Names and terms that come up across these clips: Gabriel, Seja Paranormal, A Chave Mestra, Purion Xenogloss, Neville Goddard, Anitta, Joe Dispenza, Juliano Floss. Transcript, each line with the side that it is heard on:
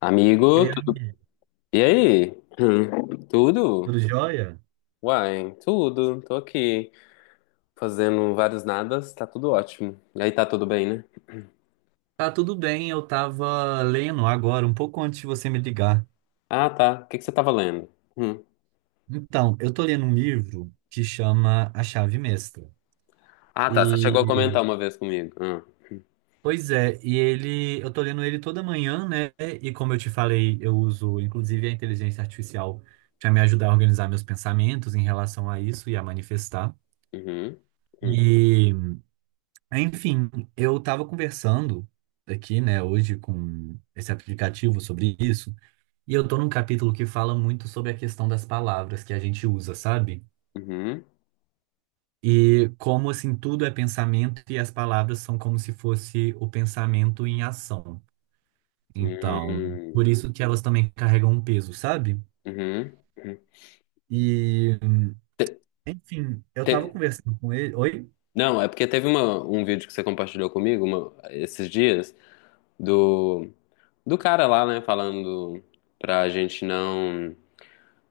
left: Amigo,
right: Ei,
left: e aí? Tudo?
right: tudo jóia?
left: Uai, tudo. Tô aqui fazendo vários nadas, tá tudo ótimo. E aí, tá tudo bem, né?
right: Tá tudo bem, eu tava lendo agora, um pouco antes de você me ligar.
left: Ah, tá. O que que você tava lendo? Hum.
right: Então, eu tô lendo um livro que chama A Chave Mestra.
left: Ah, tá. Você chegou a
right: E,
left: comentar uma vez comigo. Ah.
right: pois é, e ele, eu tô lendo ele toda manhã, né? E como eu te falei, eu uso inclusive a inteligência artificial para me ajudar a organizar meus pensamentos em relação a isso e a manifestar.
left: Uhum. Uhum.
right: E, enfim, eu estava conversando aqui, né, hoje com esse aplicativo sobre isso. E eu tô num capítulo que fala muito sobre a questão das palavras que a gente usa, sabe?
left: Uhum.
right: E como assim tudo é pensamento e as palavras são como se fosse o pensamento em ação. Então,
left: Uhum.
right: por isso que elas também carregam um peso, sabe?
left: Uhum. Uhum. Hum.
right: E,
left: Te-
right: enfim, eu tava
left: te-
right: conversando com ele. Oi?
left: Não, é porque teve um vídeo que você compartilhou comigo esses dias do, do cara lá, né, falando pra gente não.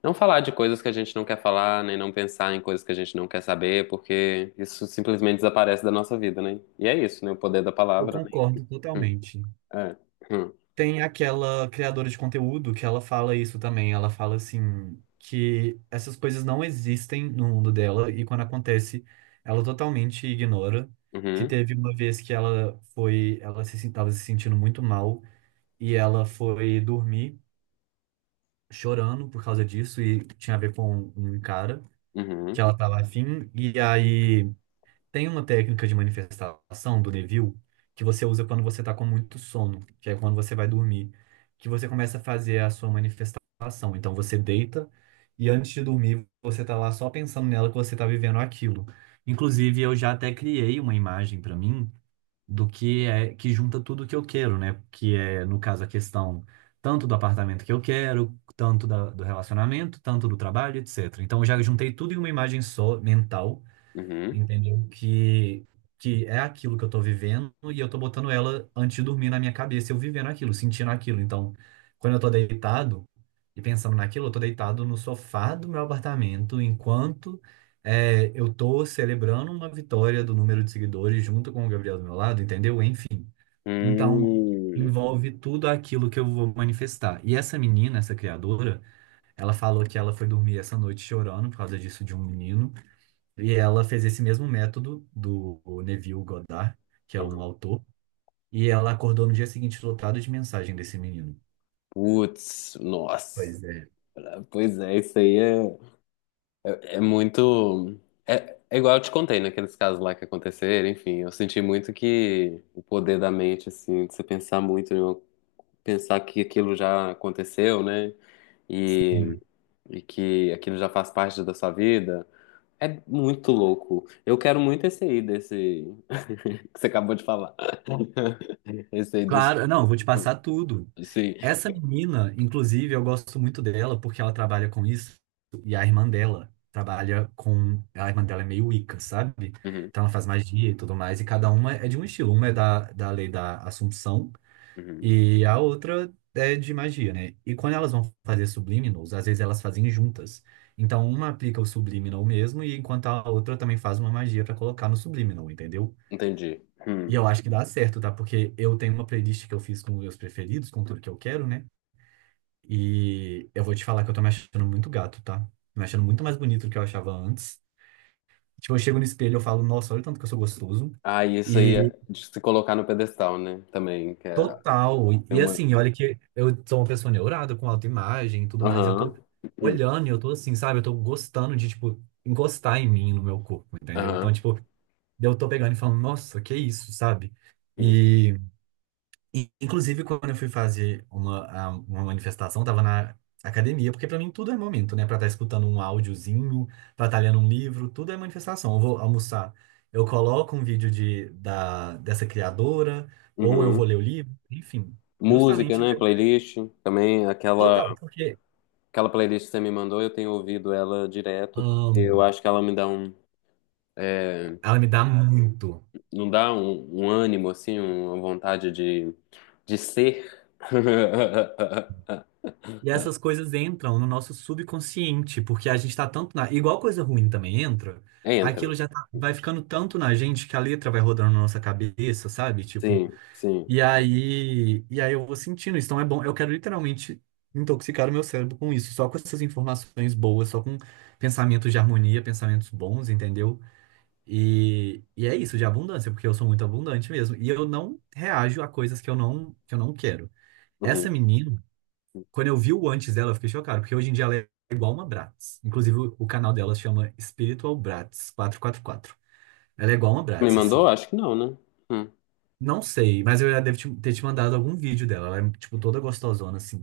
left: Não falar de coisas que a gente não quer falar, nem não pensar em coisas que a gente não quer saber, porque isso simplesmente desaparece da nossa vida, né? E é isso, né? O poder da
right: Eu
left: palavra, né?
right: concordo
left: Hum.
right: totalmente.
left: É. Hum.
right: Tem aquela criadora de conteúdo que ela fala isso também. Ela fala assim que essas coisas não existem no mundo dela e quando acontece, ela totalmente ignora. Que
left: Uhum,
right: teve uma vez que ela foi, ela se estava se sentindo muito mal e ela foi dormir chorando por causa disso e tinha a ver com um cara que
left: uhum,
right: ela estava afim e aí tem uma técnica de manifestação do Neville que você usa quando você está com muito sono, que é quando você vai dormir, que você começa a fazer a sua manifestação. Então você deita e antes de dormir você está lá só pensando nela que você está vivendo aquilo. Inclusive eu já até criei uma imagem para mim do que é que junta tudo que eu quero, né? Que é no caso a questão tanto do apartamento que eu quero, tanto do relacionamento, tanto do trabalho, etc. Então eu já juntei tudo em uma imagem só mental,
left: uhum,
right: entendeu? Que é aquilo que eu tô vivendo e eu tô botando ela antes de dormir na minha cabeça, eu vivendo aquilo, sentindo aquilo. Então, quando eu tô deitado e pensando naquilo, eu tô deitado no sofá do meu apartamento enquanto é, eu tô celebrando uma vitória do número de seguidores junto com o Gabriel do meu lado, entendeu? Enfim. Então,
left: hum,
right: envolve tudo aquilo que eu vou manifestar. E essa menina, essa criadora, ela falou que ela foi dormir essa noite chorando por causa disso de um menino. E ela fez esse mesmo método do Neville Goddard, que é um
left: uhum.
right: autor, e ela acordou no dia seguinte lotada de mensagem desse menino.
left: Putz, nossa.
right: Pois é.
left: Pois é, isso é muito. É, é igual eu te contei naqueles casos lá que aconteceram, enfim. Eu senti muito que o poder da mente, assim, de você pensar muito, né? Pensar que aquilo já aconteceu, né? e
right: Sim.
left: e que aquilo já faz parte da sua vida, é muito louco. Eu quero muito esse aí, desse que você acabou de falar. Esse aí dos.
right: Claro, não, eu vou te passar tudo.
left: Sim.
right: Essa menina, inclusive, eu gosto muito dela porque ela trabalha com isso e a irmã dela trabalha com. A irmã dela é meio Wicca, sabe?
left: Uhum,
right: Então ela faz magia e tudo mais, e cada uma é de um estilo. Uma é da lei da Assunção.
left: uhum.
right: E a outra é de magia, né? E quando elas vão fazer subliminals, às vezes elas fazem juntas. Então uma aplica o subliminal mesmo, e enquanto a outra também faz uma magia pra colocar no subliminal, entendeu?
left: Entendi.
right: E
left: Hum.
right: eu acho que dá certo, tá? Porque eu tenho uma playlist que eu fiz com meus preferidos, com tudo que eu quero, né? E eu vou te falar que eu tô me achando muito gato, tá? Me achando muito mais bonito do que eu achava antes. Tipo, eu chego no espelho e eu falo, nossa, olha o tanto que eu sou gostoso.
left: Ah, e isso aí
right: E
left: é de se colocar no pedestal, né? Também, que é
right: total.
left: tem uma.
right: Assim, olha que eu sou uma pessoa neurada com autoimagem e tudo mais. Eu
left: Aham.
right: tô
left: Uhum.
right: olhando e eu tô assim, sabe? Eu tô gostando de, tipo, encostar em mim, no meu corpo, entendeu? Então,
left: Aham.
right: tipo, eu tô pegando e falando, nossa, que isso, sabe?
left: Uhum.
right: E, inclusive, quando eu fui fazer uma, uma manifestação, tava na academia, porque para mim tudo é momento, né? Para estar escutando um áudiozinho, para estar lendo um livro, tudo é manifestação. Eu vou almoçar, eu coloco um vídeo dessa criadora, ou eu vou
left: Uhum.
right: ler o livro, enfim,
left: Música,
right: justamente
left: né?
right: pra,
left: Playlist. Também aquela,
right: total, porque
left: aquela playlist que você me mandou, eu tenho ouvido ela direto, porque eu
right: amo.
left: acho que ela me dá um. É,
right: Ela me dá muito.
left: não dá um, um ânimo, assim, uma vontade de ser.
right: E essas coisas entram no nosso subconsciente, porque a gente tá tanto na. Igual coisa ruim também entra, aquilo
left: Entra.
right: já vai ficando tanto na gente que a letra vai rodando na nossa cabeça, sabe? Tipo,
left: Sim, sim.
right: e aí eu vou sentindo isso. Então é bom, eu quero literalmente intoxicar o meu cérebro com isso, só com essas informações boas, só com pensamentos de harmonia, pensamentos bons, entendeu? E é isso, de abundância, porque eu sou muito abundante mesmo. E eu não reajo a coisas que eu não quero. Essa
left: Uhum.
right: menina. Quando eu vi o antes dela, eu fiquei chocado, porque hoje em dia ela é igual uma Bratz. Inclusive, o canal dela chama Spiritual Bratz 444. Ela é igual uma
left: Me
right: Bratz, assim.
left: mandou? Acho que não, né? Hum.
right: Não sei, mas eu já devo ter te mandado algum vídeo dela. Ela é, tipo, toda gostosona, assim.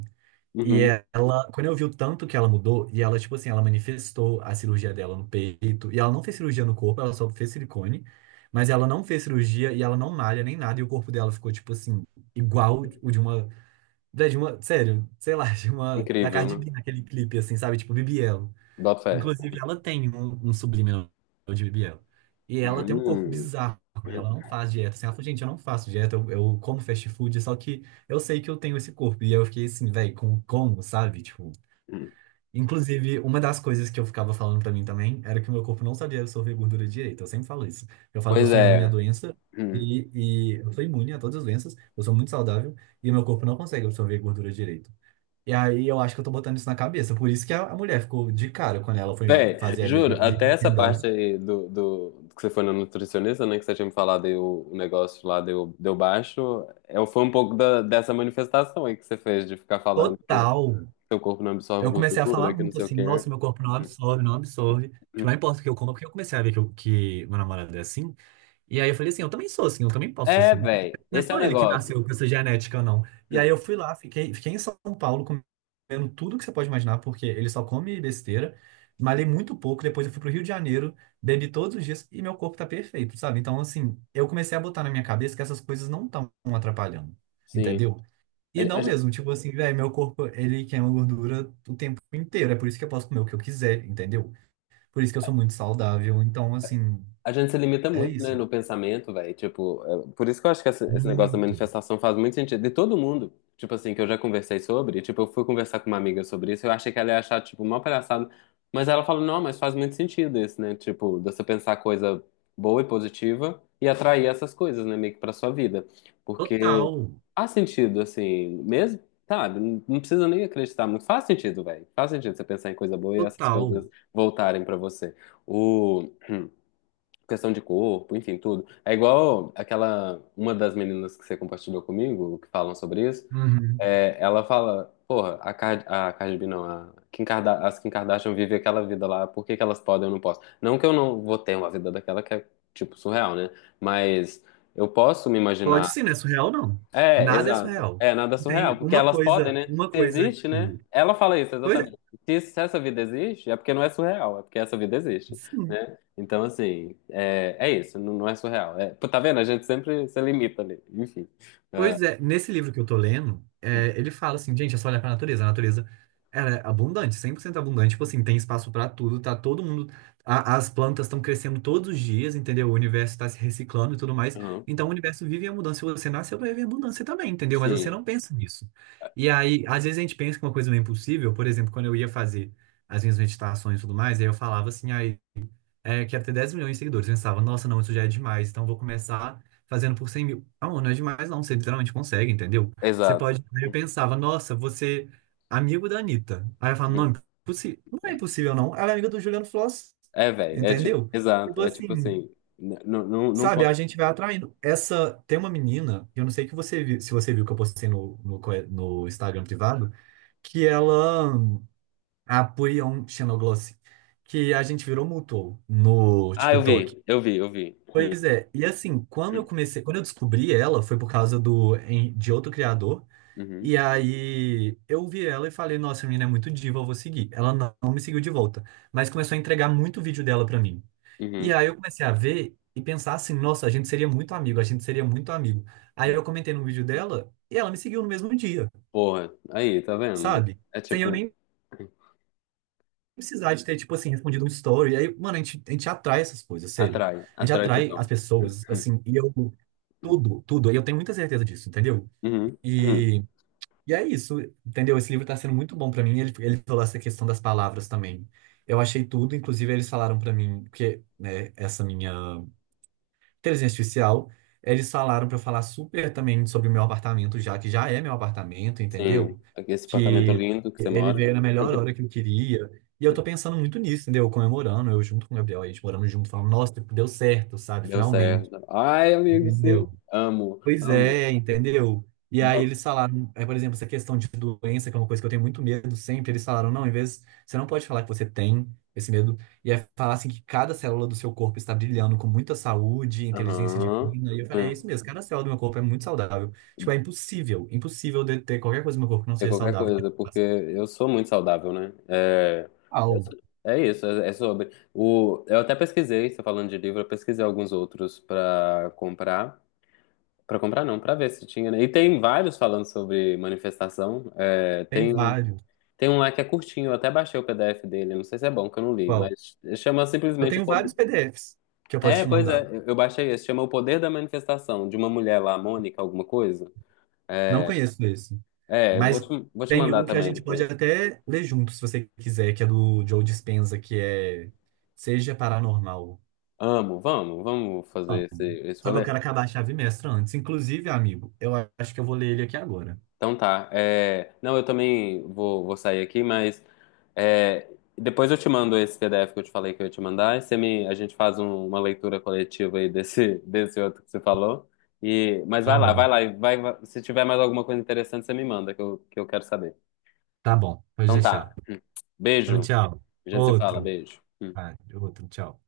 right: E
left: Uhum.
right: ela, quando eu vi o tanto que ela mudou, e ela, tipo assim, ela manifestou a cirurgia dela no peito, e ela não fez cirurgia no corpo, ela só fez silicone, mas ela não fez cirurgia e ela não malha nem nada, e o corpo dela ficou, tipo assim, igual o de uma da de uma sério, sei lá, de uma da
left: Incrível,
right: Cardi
left: né?
right: B naquele clipe, assim, sabe? Tipo, Bibi Elo.
left: Bota fé.
right: Inclusive, ela tem um subliminal de Bibi Elo. E ela tem um corpo
left: Hum.
right: bizarro, e ela não faz dieta. Assim, ela falou, gente, eu não faço dieta, eu como fast food, só que eu sei que eu tenho esse corpo. E eu fiquei assim, velho, com como, sabe? Tipo,
left: Hum.
right: inclusive, uma das coisas que eu ficava falando pra mim também era que o meu corpo não sabia absorver gordura direito. Eu sempre falo isso. Eu falo que eu
left: Pois
right: sou imune à
left: é.
right: doença.
left: Hum.
right: E eu sou imune a todas as doenças, eu sou muito saudável e o meu corpo não consegue absorver gordura direito. E aí eu acho que eu tô botando isso na cabeça. Por isso que a mulher ficou de cara quando ela foi
left: Véi,
right: fazer a minha
left: juro,
right: bi-
left: até essa parte aí do, que você foi na nutricionista, né? Que você tinha me falado aí o negócio lá deu, deu baixo. Eu, foi um pouco dessa manifestação aí que você fez de ficar falando. Que
right: Total.
left: seu corpo não absorve
right: Eu comecei a falar
left: gordura, que não
right: muito
left: sei o
right: assim,
left: quê.
right: nossa, meu corpo não absorve, não absorve. Tipo, não importa o que eu como, porque eu comecei a ver que, que meu namorado é assim. E aí eu falei assim, eu também sou assim, eu também posso ser
left: É,
right: assim.
left: velho.
right: Não é
left: Esse é o
right: só ele que
left: negócio.
right: nasceu com essa genética, não. E aí eu fui lá, fiquei em São Paulo comendo tudo que você pode imaginar, porque ele só come besteira. Malhei muito pouco, depois eu fui pro Rio de Janeiro, bebi todos os dias e meu corpo tá perfeito, sabe? Então, assim, eu comecei a botar na minha cabeça que essas coisas não estão atrapalhando,
left: Sim.
right: entendeu?
left: A,
right: E não
left: a-
right: mesmo, tipo assim, velho, meu corpo, ele queima gordura o tempo inteiro, é por isso que eu posso comer o que eu quiser, entendeu? Por isso que eu sou muito saudável, então, assim,
left: A gente se limita
right: é
left: muito, né,
right: isso.
left: no pensamento, velho. Tipo, por isso que eu acho que esse negócio da
right: Muito.
left: manifestação faz muito sentido. De todo mundo, tipo assim, que eu já conversei sobre, tipo, eu fui conversar com uma amiga sobre isso, eu achei que ela ia achar, tipo, mó palhaçada. Mas ela falou, não, mas faz muito sentido isso, né? Tipo, de você pensar coisa boa e positiva e atrair essas coisas, né, meio que pra sua vida. Porque
right: Total,
left: faz sentido, assim, mesmo, sabe? Não precisa nem acreditar muito. Faz sentido, velho. Faz sentido você pensar em coisa boa e essas coisas
right: total.
left: voltarem pra você. O questão de corpo, enfim, tudo. É igual aquela, uma das meninas que você compartilhou comigo, que falam sobre isso,
right: Uhum.
left: é, ela fala, porra, a Cardi B não, a Kim Kardashian vivem aquela vida lá, por que que elas podem e eu não posso? Não que eu não vou ter uma vida daquela que é, tipo, surreal, né? Mas eu posso me
right: Pode
left: imaginar
right: sim, não é surreal, não.
left: é,
right: Nada é
left: exato.
right: surreal.
left: É nada
right: Tem
left: surreal, porque elas podem, né?
right: uma
left: Se
right: coisa
left: existe, né?
right: que.
left: Ela fala isso
right: Pois é,
left: exatamente. Se essa vida existe, é porque não é surreal, é porque essa vida existe,
right: sim.
left: né? Então, assim, é, é isso, não, não é surreal. É, pô, tá vendo? A gente sempre se limita ali, enfim.
right: Pois é, nesse livro que eu tô lendo, é, ele fala assim, gente, é só olhar pra natureza. A natureza, ela é abundante, 100% abundante. Tipo assim, tem espaço pra tudo, tá todo mundo... as plantas estão crescendo todos os dias, entendeu? O universo tá se reciclando e tudo mais.
left: Uhum.
right: Então, o universo vive a mudança. Se você nasceu pra viver a mudança também, entendeu? Mas você
left: Sim,
right: não pensa nisso. E aí, às vezes a gente pensa que uma coisa não é impossível. Por exemplo, quando eu ia fazer as minhas meditações e tudo mais, aí eu falava assim, ah, é, quero ter 10 milhões de seguidores. Eu pensava, nossa, não, isso já é demais, então eu vou começar fazendo por 100 mil. Não, não é demais, não, você literalmente consegue, entendeu? Você
left: exato.
right: pode. Aí eu pensava, nossa, você amigo da Anitta. Aí eu falava, não,
left: Uhum.
right: não é impossível, não. Ela é amiga do Juliano Floss,
left: É, velho, é,
right: entendeu?
left: exato,
right: Tipo
left: é tipo
right: assim,
left: assim, não não
right: sabe, a
left: pode.
right: gente vai atraindo. Essa, tem uma menina, eu não sei que você viu, se você viu que eu postei no Instagram privado, que ela, a Purion Xenogloss, que a gente virou mutual no
left: Ah, eu
right: TikTok.
left: vi, eu vi, eu vi. Uhum.
right: Pois é, e assim, quando eu comecei, quando eu descobri ela, foi por causa de outro criador.
left: Uhum.
right: E aí eu vi ela e falei, nossa, a menina é muito diva, eu vou seguir. Ela não me seguiu de volta, mas começou a entregar muito vídeo dela pra mim. E
left: Uhum.
right: aí eu comecei a ver e pensar assim, nossa, a gente seria muito amigo, a gente seria muito amigo. Aí
left: Uhum.
right: eu comentei no vídeo dela e ela me seguiu no mesmo dia,
left: Porra, aí, tá vendo?
right: sabe?
left: É
right: Sem eu
left: tipo,
right: nem precisar de ter, tipo assim, respondido um story. Aí, mano, a gente atrai essas coisas, sério.
left: atrai,
right: A gente
left: atrai
right: atrai as
left: total.
right: pessoas,
left: Uhum.
right: assim, e eu, tudo, tudo. E eu tenho muita certeza disso, entendeu?
left: Uhum. Uhum.
right: E, e é isso, entendeu? Esse livro tá sendo muito bom pra mim. Ele falou essa questão das palavras também. Eu achei tudo, inclusive eles falaram pra mim, porque, né, essa minha inteligência artificial, eles falaram para eu falar super também sobre o meu apartamento, já que já é meu apartamento,
left: Sim,
right: entendeu?
left: aqui esse apartamento
right: Que
left: lindo que você
right: ele
left: mora.
right: veio na melhor hora que eu queria. E eu tô pensando muito nisso, entendeu? Comemorando, eu junto com o Gabriel, a gente morando junto, falando, nossa, tipo, deu certo, sabe?
left: Deu
right: Finalmente,
left: certo. Ai, amigo, sim.
right: entendeu?
left: Amo,
right: Pois
left: amo.
right: é, entendeu? E aí
left: Va-
right: eles falaram, é, por exemplo, essa questão de doença, que é uma coisa que eu tenho muito medo sempre, eles falaram, não, em vez, você não pode falar que você tem esse medo, e é falar assim que cada célula do seu corpo está brilhando com muita saúde, inteligência
left: Aham.
right: divina, e eu falei, é
left: Hum.
right: isso mesmo, cada célula do meu corpo é muito saudável. Tipo, é impossível, impossível de ter qualquer coisa no meu corpo que não
left: É
right: seja
left: qualquer
right: saudável.
left: coisa, porque eu sou muito saudável, né? É,
right: Uau,
left: é isso, é, é sobre. O, eu até pesquisei, você falando de livro, eu pesquisei alguns outros pra comprar. Pra comprar não, pra ver se tinha, né? E tem vários falando sobre manifestação. É,
right: tem
left: tem
right: vários.
left: tem um lá que é curtinho, eu até baixei o PDF dele, não sei se é bom, que eu não li,
right: Qual?
left: mas chama
right: Eu
left: simplesmente o
right: tenho
left: poder.
right: vários PDFs que eu posso
left: É,
right: te
left: pois é,
right: mandar.
left: eu baixei esse, chama O Poder da Manifestação, de uma mulher lá, Mônica, alguma coisa.
right: Não conheço esse.
left: É,
right: Mas
left: vou te
right: tem um
left: mandar
right: que a
left: também
right: gente pode
left: depois.
right: até ler junto, se você quiser, que é do Joe Dispenza, que é Seja Paranormal.
left: Amo, vamos, vamos fazer
right: Amo.
left: esse
right: Só que eu
left: rolê.
right: quero acabar a chave mestra antes. Inclusive, amigo, eu acho que eu vou ler ele aqui agora.
left: Então tá. É, não, eu também vou, vou sair aqui, mas é, depois eu te mando esse PDF que eu te falei que eu ia te mandar. E você me... A gente faz uma leitura coletiva aí desse, desse outro que você falou. E... Mas vai
right: Tá
left: lá, vai
right: bom,
left: lá. Se tiver mais alguma coisa interessante, você me manda, que eu quero saber.
right: tá bom, pode
left: Então
right: deixar.
left: tá. Hum.
right: Então,
left: Beijo.
right: tchau.
left: A gente se fala,
right: Outro.
left: beijo. Hum.
right: Ah, outro, tchau.